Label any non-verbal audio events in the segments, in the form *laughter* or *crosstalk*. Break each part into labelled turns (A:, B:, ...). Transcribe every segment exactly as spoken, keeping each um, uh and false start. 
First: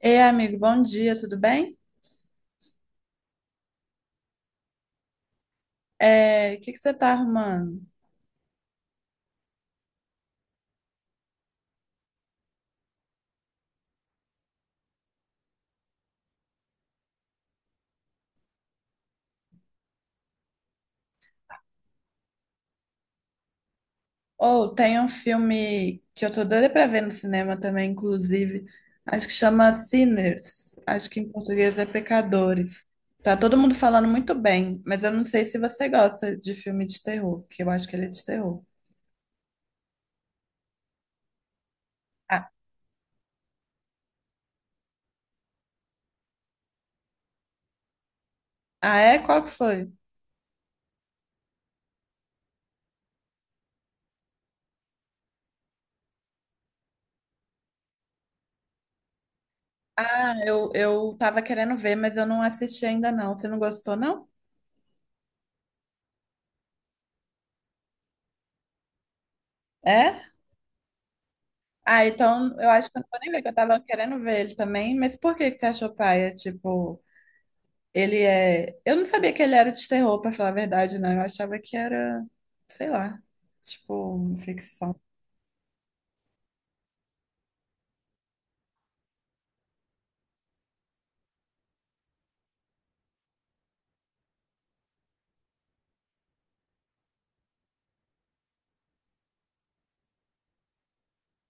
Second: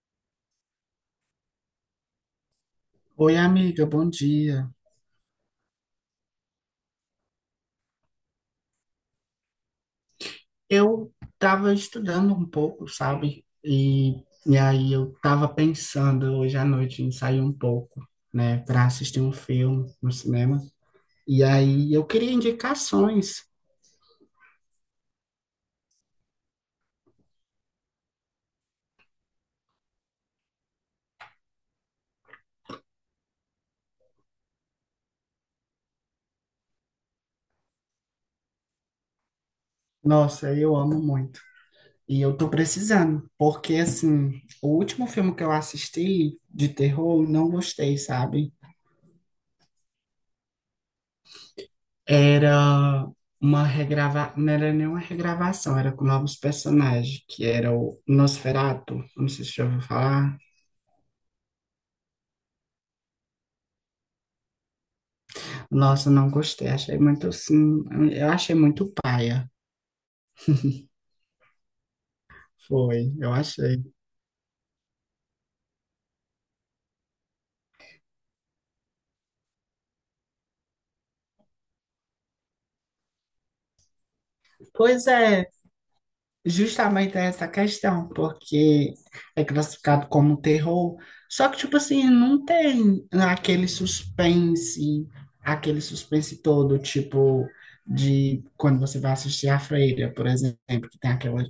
A: Ei, amigo, bom dia, tudo bem?
B: Oi, amiga, bom dia.
A: É, o que que você tá arrumando?
B: Eu estava estudando um pouco, sabe? E, e aí eu estava pensando hoje à noite em sair um pouco, né, para assistir um filme no cinema. E aí eu queria indicações.
A: Ou tem um filme que eu tô doida pra ver no cinema também, inclusive. Acho que chama Sinners. Acho que em português é Pecadores. Tá todo mundo falando muito bem, mas eu não sei se você gosta de filme de terror, que eu acho que ele é de terror.
B: Nossa, eu amo muito. E eu tô
A: Ah,
B: precisando, porque assim, o último filme que eu assisti de terror, eu não gostei, sabe?
A: ah, é? Qual que foi?
B: Era uma regrava... Não era nenhuma regravação, era com novos personagens, que era o Nosferatu, não sei se você já ouviu
A: Ah,
B: falar.
A: eu, eu tava querendo ver, mas eu não assisti ainda não. Você não gostou, não?
B: Nossa, não gostei, achei muito, sim, eu achei muito paia.
A: É? Ah, então eu acho que eu não
B: Foi,
A: vou nem
B: eu
A: ver, que eu tava
B: achei.
A: querendo ver ele também. Mas por que que você achou paia? Tipo, ele é. Eu não sabia que ele era de terror, pra falar a verdade, não. Eu achava que era, sei lá, tipo, ficção.
B: Pois é, justamente essa questão, porque é classificado como terror, só que, tipo assim, não tem aquele suspense, aquele suspense todo, tipo, de quando você vai assistir A Freira, por exemplo, que tem aquela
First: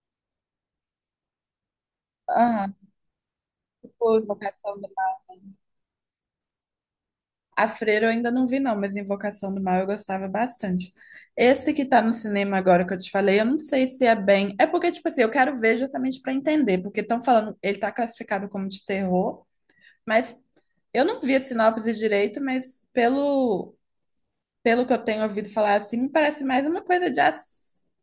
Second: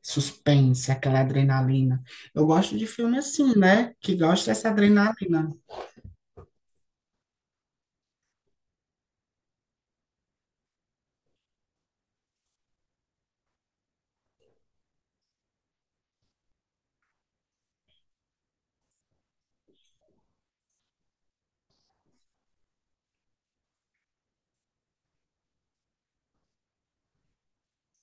B: suspense, aquela adrenalina. Eu
A: Ah,
B: gosto de filme assim, né? Que
A: tipo,
B: gosta dessa
A: Invocação do Mal.
B: adrenalina.
A: A Freira eu ainda não vi, não, mas Invocação do Mal eu gostava bastante. Esse que tá no cinema agora que eu te falei, eu não sei se é bem. É porque, tipo assim, eu quero ver justamente pra entender, porque estão falando, ele tá classificado como de terror. Mas eu não vi a sinopse direito, mas pelo, pelo que eu tenho ouvido falar assim, me parece mais uma coisa de ac-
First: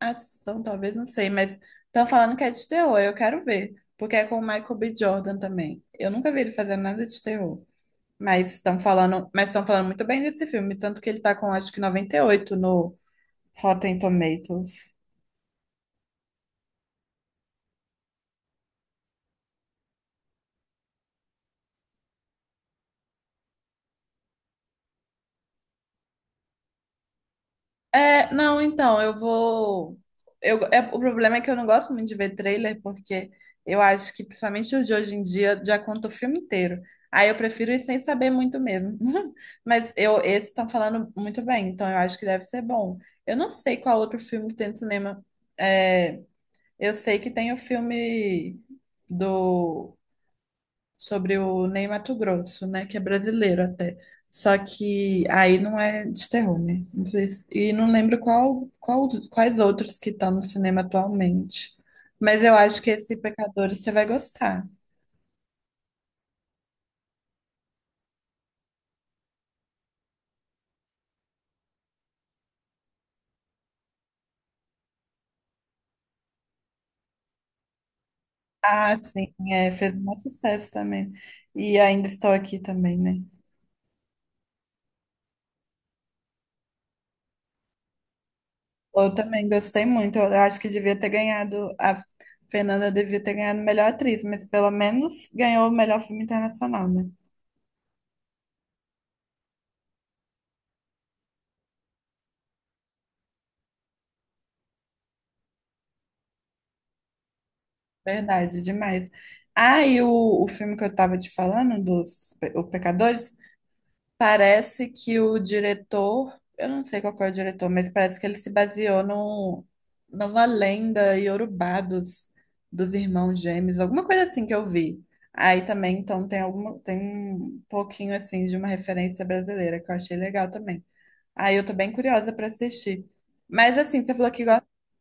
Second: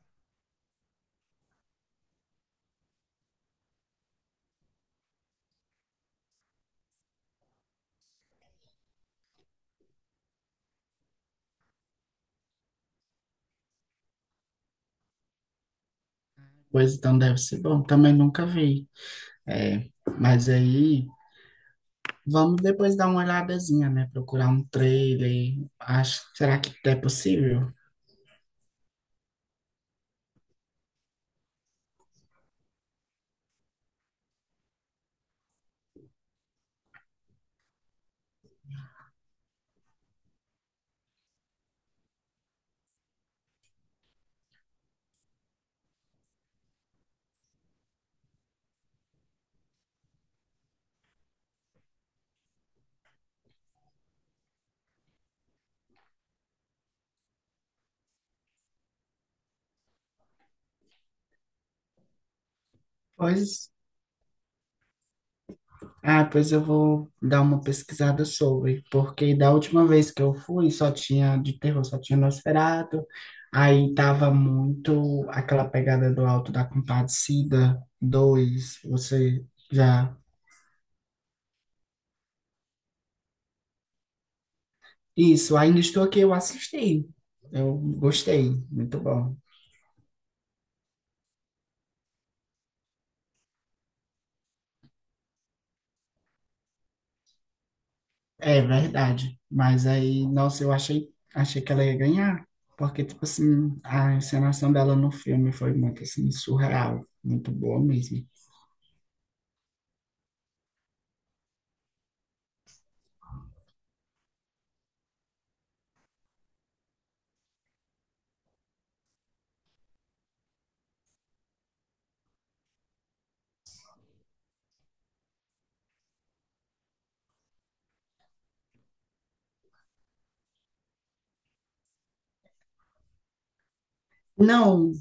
A: ação, talvez, não sei, mas estão falando que é de terror, eu quero ver, porque é com o Michael B. Jordan também. Eu nunca vi ele fazer nada de terror, mas estão falando, mas estão falando muito bem desse filme, tanto que ele tá com acho que noventa e oito no Rotten Tomatoes.
B: Pois então deve ser bom, também nunca vi. É, mas aí. Vamos depois dar uma olhadazinha, né? Procurar um trailer. Acho, será que é possível?
A: É, não, então, eu vou. Eu, é, o problema é que eu não gosto muito de ver trailer, porque eu acho que, principalmente os de hoje em dia, já conta o filme inteiro. Aí eu prefiro ir sem saber muito mesmo. *laughs* Mas eu, esses estão falando muito bem, então eu acho que deve ser bom. Eu não sei qual outro filme que tem no cinema. É, eu sei que tem o filme do sobre o Ney Matogrosso, né? Que é brasileiro até. Só que aí não é de terror, né? Não sei se- E não lembro qual, qual, quais outros que estão no cinema atualmente. Mas eu acho que esse
B: Pois,
A: Pecadores você vai gostar.
B: ah, pois eu vou dar uma pesquisada sobre, porque da última vez que eu fui só tinha de terror, só tinha Nosferatu. Aí tava muito aquela pegada do Alto da Compadecida dois.
A: Ah, sim,
B: Você
A: é, fez
B: já.
A: um sucesso também. E ainda estou aqui também, né?
B: Isso, ainda estou aqui, eu assisti. Eu gostei, muito
A: Eu
B: bom.
A: também gostei muito. Eu acho que devia ter ganhado, a Fernanda devia ter ganhado melhor atriz, mas pelo menos ganhou o melhor filme internacional, né?
B: É verdade. Mas aí, nossa, eu achei, achei que ela ia ganhar, porque, tipo assim, a encenação dela no filme foi muito, assim, surreal, muito boa mesmo.
A: Verdade, demais. Ah, e o, o filme que eu tava te falando, dos Pe- o Pecadores, parece que o diretor, eu não sei qual que é o diretor, mas parece que ele se baseou no, numa lenda iorubá dos, dos irmãos gêmeos, alguma coisa assim que eu vi. Aí também, então, tem alguma, tem um pouquinho assim de uma referência brasileira que eu achei legal também. Aí eu tô bem curiosa pra assistir. Mas assim, você falou que gosta.
B: Não,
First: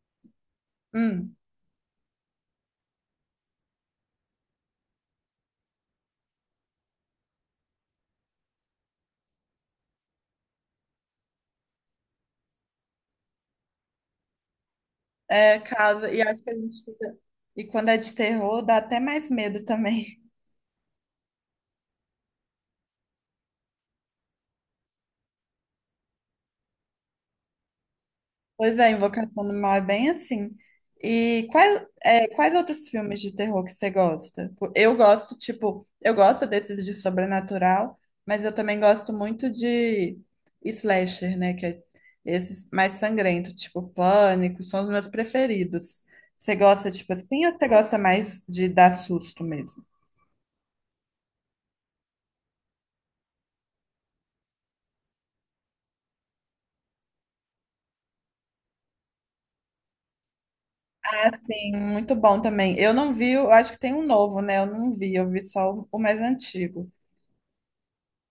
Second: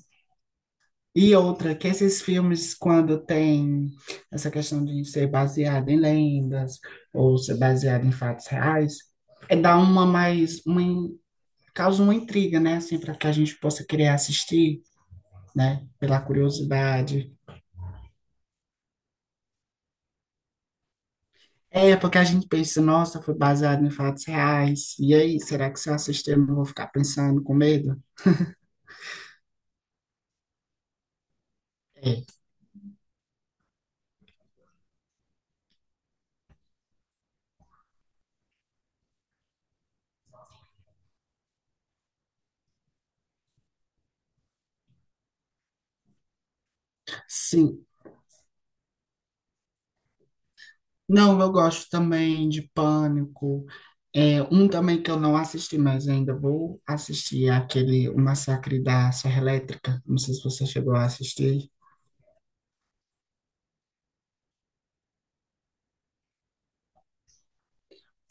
B: e
A: Hum.
B: outra, que esses filmes, quando tem essa questão de ser baseado em lendas ou ser baseado em fatos reais, é dá uma mais, uma, in- causa uma intriga, né, assim, para que a gente possa querer assistir,
A: É,
B: né,
A: causa. E
B: pela
A: acho que a gente fica.
B: curiosidade.
A: E quando é de terror, dá até mais medo também. *laughs*
B: É, porque a gente pensa, nossa, foi baseado em fatos reais. E aí, será que se eu assistir eu não vou ficar pensando com medo?
A: Pois é, Invocação do Mal é bem assim. E quais,
B: É.
A: é, quais outros filmes de terror que você gosta? Pô, eu gosto, tipo, eu gosto desses de sobrenatural, mas eu também gosto muito de slasher, né? Que é esses mais sangrentos, tipo Pânico, são os meus preferidos. Você gosta, tipo assim, ou você
B: Sim.
A: gosta mais de dar susto mesmo?
B: Não, eu gosto também de Pânico. É, um também que eu não assisti, mas ainda vou assistir é aquele O Massacre da Serra Elétrica. Não sei se você chegou a
A: Ah,
B: assistir.
A: sim, muito bom também. Eu não vi, eu acho que tem um novo, né? Eu não vi, eu vi só o o mais antigo.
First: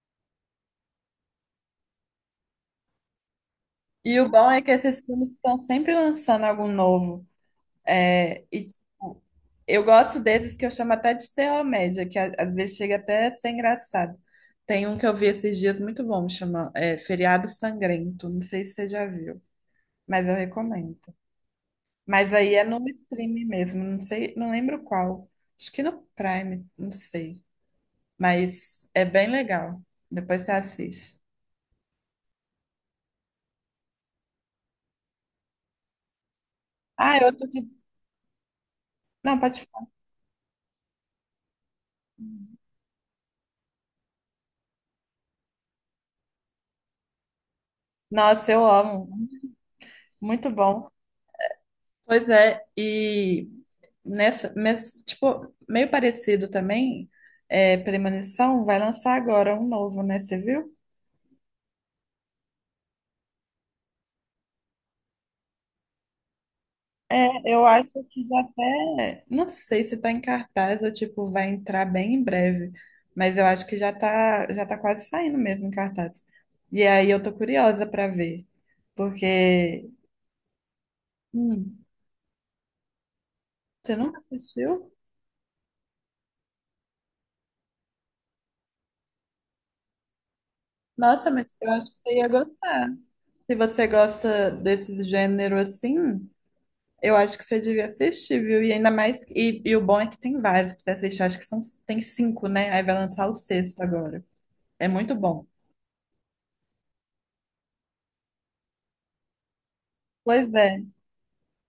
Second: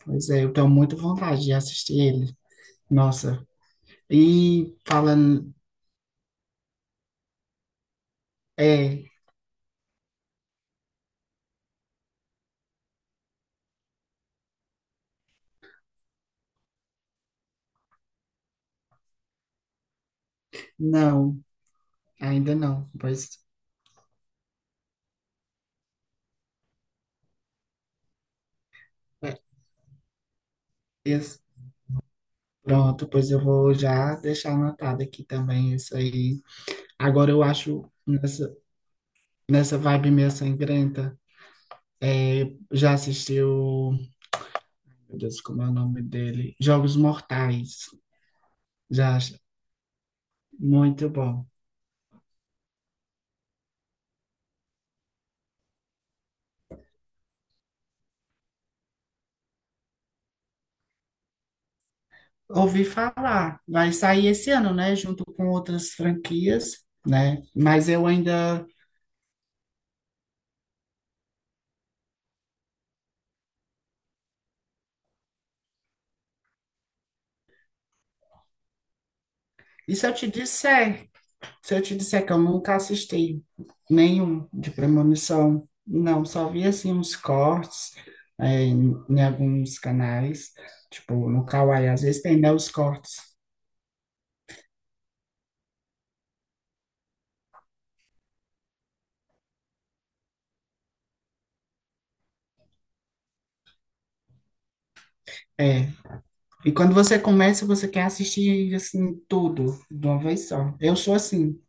B: Pois é, eu tenho muita vontade de assistir ele. Nossa.
A: E o bom é que
B: E
A: esses filmes
B: falando.
A: estão sempre lançando algo novo. É, e
B: É,
A: tipo, eu gosto desses que eu chamo até de terror média, que a- às vezes chega até a ser engraçado. Tem um que eu vi esses dias muito bom, chama é, Feriado Sangrento. Não sei se você já viu, mas eu recomendo.
B: não,
A: Mas aí
B: ainda
A: é no
B: não. Pois
A: streaming mesmo, não sei, não lembro qual. Acho que no Prime, não sei. Mas é bem
B: é,
A: legal. Depois você assiste.
B: esse- pronto, pois eu vou já deixar anotado aqui também isso aí.
A: Ah, é
B: Agora eu
A: outro que.
B: acho nessa,
A: Não, pode
B: nessa
A: falar.
B: vibe meio sangrenta. É, já assistiu, meu Deus, como é o nome dele? Jogos Mortais.
A: Nossa, eu amo.
B: Já, acho-
A: Muito bom.
B: muito bom.
A: Pois é, e nessa, mes- tipo, meio parecido também, é, Premonição vai lançar agora um novo, né? Você viu?
B: Ouvi falar, vai sair esse ano, né? Junto com outras franquias, né?
A: É, eu
B: Mas
A: acho
B: eu
A: que já
B: ainda.
A: até. Não sei se tá em cartaz ou tipo, vai entrar bem em breve. Mas eu acho que já tá, já tá quase saindo mesmo em cartaz. E aí eu tô curiosa pra ver. Porque.
B: E se eu te disser Se eu
A: Hum.
B: te disser que eu nunca assisti
A: Você nunca
B: nenhum de
A: assistiu?
B: premonição, não, só vi assim uns cortes, é, em, em alguns canais, tipo
A: Nossa,
B: no
A: mas eu
B: Kawaii,
A: acho que
B: às
A: você
B: vezes
A: ia
B: tem né, os
A: gostar.
B: cortes.
A: Se você gosta desse gênero assim, eu acho que você devia assistir, viu? E ainda mais. E, e o bom é que tem vários pra você assistir. Acho que são, tem cinco, né? Aí vai lançar o sexto agora. É muito bom.
B: É. E quando você começa, você quer assistir assim tudo de uma vez
A: Pois
B: só.
A: é.
B: Eu sou assim,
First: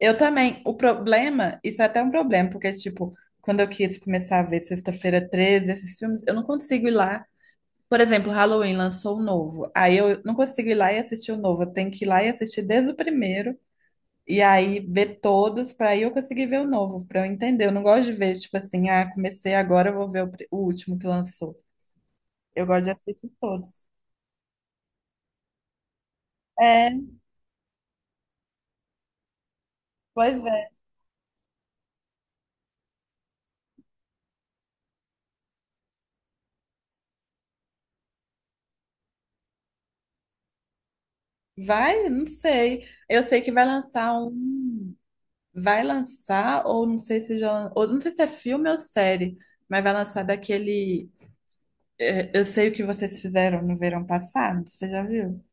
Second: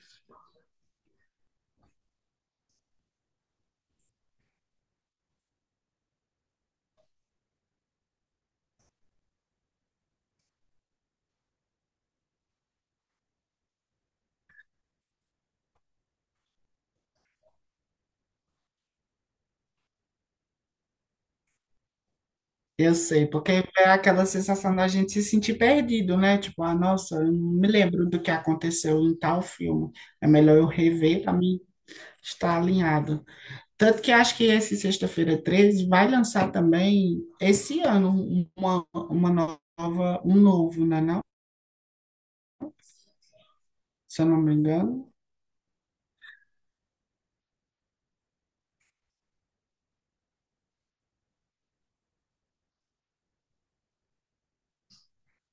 A: Eu também. O problema, isso é até um problema, porque, tipo, quando eu quis começar a ver Sexta-feira treze, esses filmes, eu não consigo ir lá. Por exemplo, Halloween lançou o novo. Aí eu não consigo ir lá e assistir o novo. Eu tenho que ir lá e assistir desde o primeiro. E aí ver todos para aí eu conseguir ver o novo, para eu entender. Eu não gosto de ver, tipo assim, ah, comecei agora, eu vou ver o, pri- o último que lançou. Eu gosto de
B: eu sei,
A: assistir
B: porque
A: todos.
B: é aquela sensação da gente se sentir perdido, né? Tipo, ah,
A: É,
B: nossa, eu não me lembro do que aconteceu em tal filme. É
A: pois
B: melhor eu
A: é.
B: rever para mim estar alinhado. Tanto que acho que esse Sexta-feira treze vai lançar também esse ano uma, uma nova, um novo, né, não?
A: Vai? Não sei. Eu sei que vai lançar
B: Se eu não me
A: um.
B: engano.
A: Vai lançar, ou não sei se já. Ou não sei se é filme ou série, mas vai lançar daquele. é, Eu sei o que vocês fizeram no verão passado. Você já viu?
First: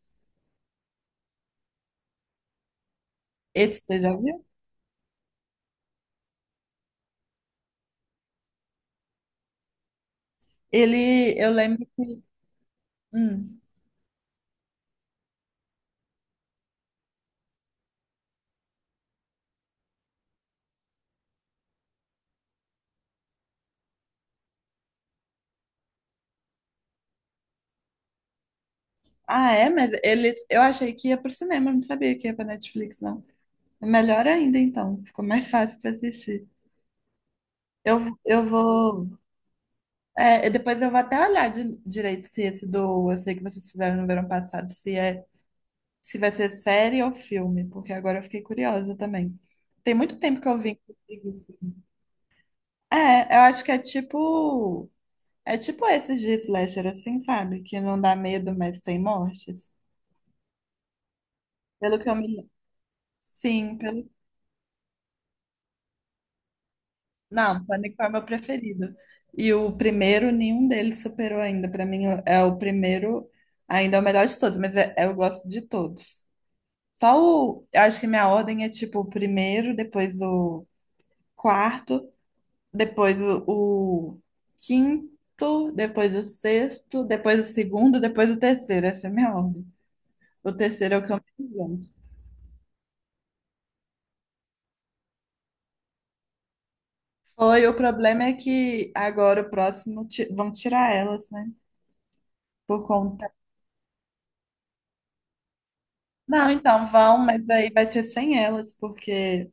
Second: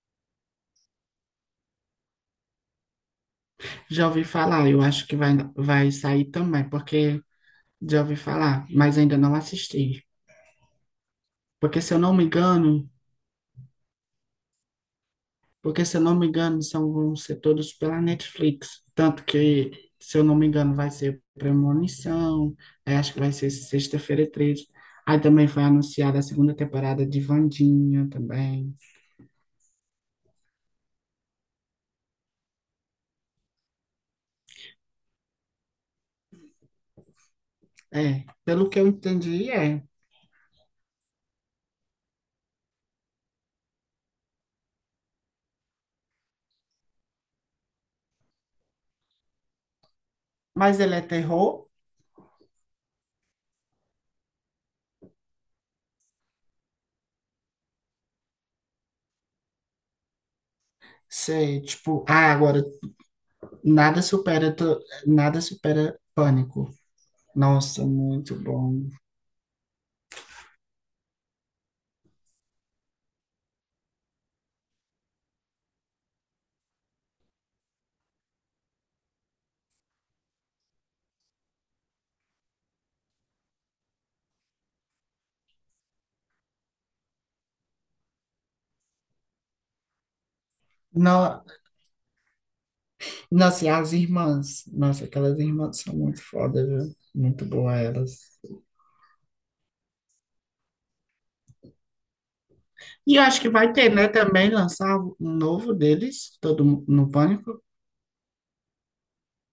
A: Esse você
B: Já
A: já
B: ouvi
A: viu?
B: falar, eu acho que vai, vai sair também, porque já ouvi falar, mas ainda não assisti.
A: Ele, eu
B: Porque
A: lembro
B: se eu não me
A: que.
B: engano,
A: Hum.
B: porque se eu não me engano, são, vão ser todos pela Netflix. Tanto que, se eu não me engano, vai ser Premonição, aí acho que vai ser Sexta-feira treze. Aí também foi anunciada a segunda temporada de Vandinha também.
A: Ah, é? Mas ele, eu achei que ia pro cinema, não sabia que ia pra Netflix, não. É melhor ainda, então. Ficou mais fácil pra assistir. Eu,
B: É,
A: eu
B: pelo que eu
A: vou.
B: entendi, é.
A: É, e depois eu vou até olhar de- direito se esse do. Eu sei que vocês fizeram no verão passado, se é, se vai ser série ou filme, porque agora eu fiquei curiosa também. Tem muito tempo que eu vi.
B: Mas ele é
A: Inclusive.
B: terror,
A: É, eu acho que é tipo. É tipo esses de slasher, assim, sabe? Que não dá medo, mas tem mortes.
B: sei,
A: Pelo
B: tipo,
A: que eu
B: ah,
A: me.
B: agora
A: Sim.
B: nada supera, tu- nada supera pânico.
A: Não,
B: Nossa,
A: Pânico é o meu
B: muito bom.
A: preferido. E o primeiro, nenhum deles superou ainda. Pra mim, é o primeiro, ainda é o melhor de todos, mas é- é, eu gosto de todos. Só o. Eu acho que minha ordem é tipo o primeiro, depois o quarto, depois o, o quinto, depois o sexto, depois o segundo, depois o terceiro. Essa é a minha ordem. O terceiro é o que eu
B: No,
A: menos gosto.
B: nossa, e as irmãs, nossa, aquelas irmãs são muito foda, viu? Muito
A: Foi, o
B: boa elas.
A: problema é que agora o próximo ti- vão tirar elas, né? Por
B: E eu
A: conta.
B: acho que vai ter, né, também lançar um novo deles,
A: Não,
B: todo mu-
A: então
B: no
A: vão, mas
B: pânico.
A: aí vai ser sem elas, porque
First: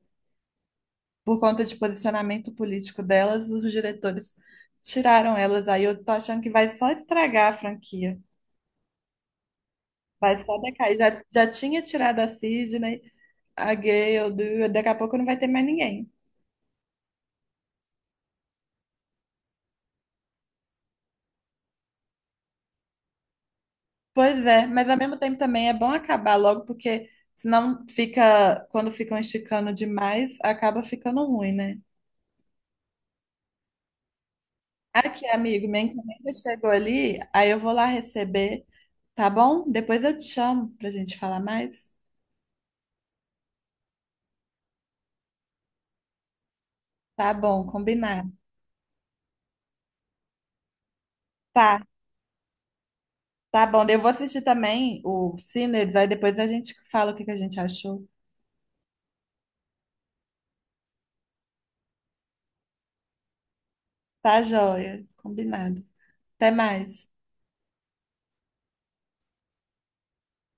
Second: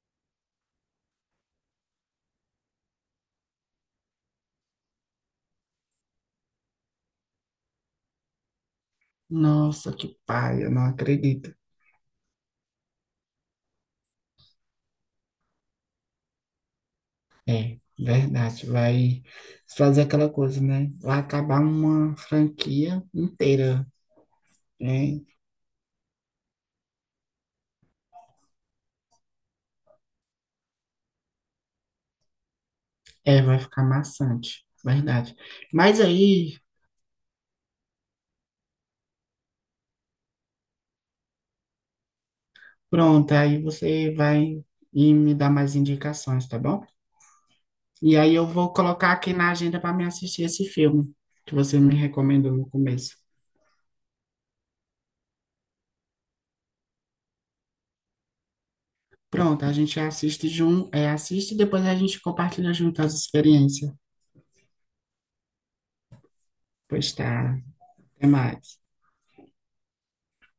A: por conta de posicionamento político delas, os diretores tiraram elas. Aí eu tô achando que vai só estragar a franquia.
B: Nossa, que
A: Vai só
B: paia, não
A: decair. Já, já
B: acredito.
A: tinha tirado a Sidney, a Gale, Du- daqui a pouco não vai ter mais ninguém.
B: É, verdade. Vai fazer aquela coisa, né? Vai acabar uma franquia inteira,
A: Pois é, mas ao mesmo
B: né?
A: tempo também é bom acabar logo, porque senão fica, quando ficam esticando demais, acaba ficando ruim, né?
B: É, vai ficar maçante,
A: Aqui,
B: verdade.
A: amigo, minha
B: Mas
A: encomenda
B: aí,
A: chegou ali, aí eu vou lá receber, tá bom? Depois eu te chamo pra gente falar mais.
B: pronto, aí você vai e me dar mais indicações, tá bom?
A: Tá bom,
B: E
A: combinado.
B: aí eu vou colocar aqui na agenda para me assistir esse filme que você
A: Tá,
B: me recomendou no começo.
A: tá bom. Eu vou assistir também o Sinners, aí depois a gente fala o que que a gente achou.
B: Pronto, a gente assiste junto, é, assiste e depois a gente compartilha junto as experiências.
A: Tá joia, combinado. Até
B: Pois
A: mais.
B: tá, até mais.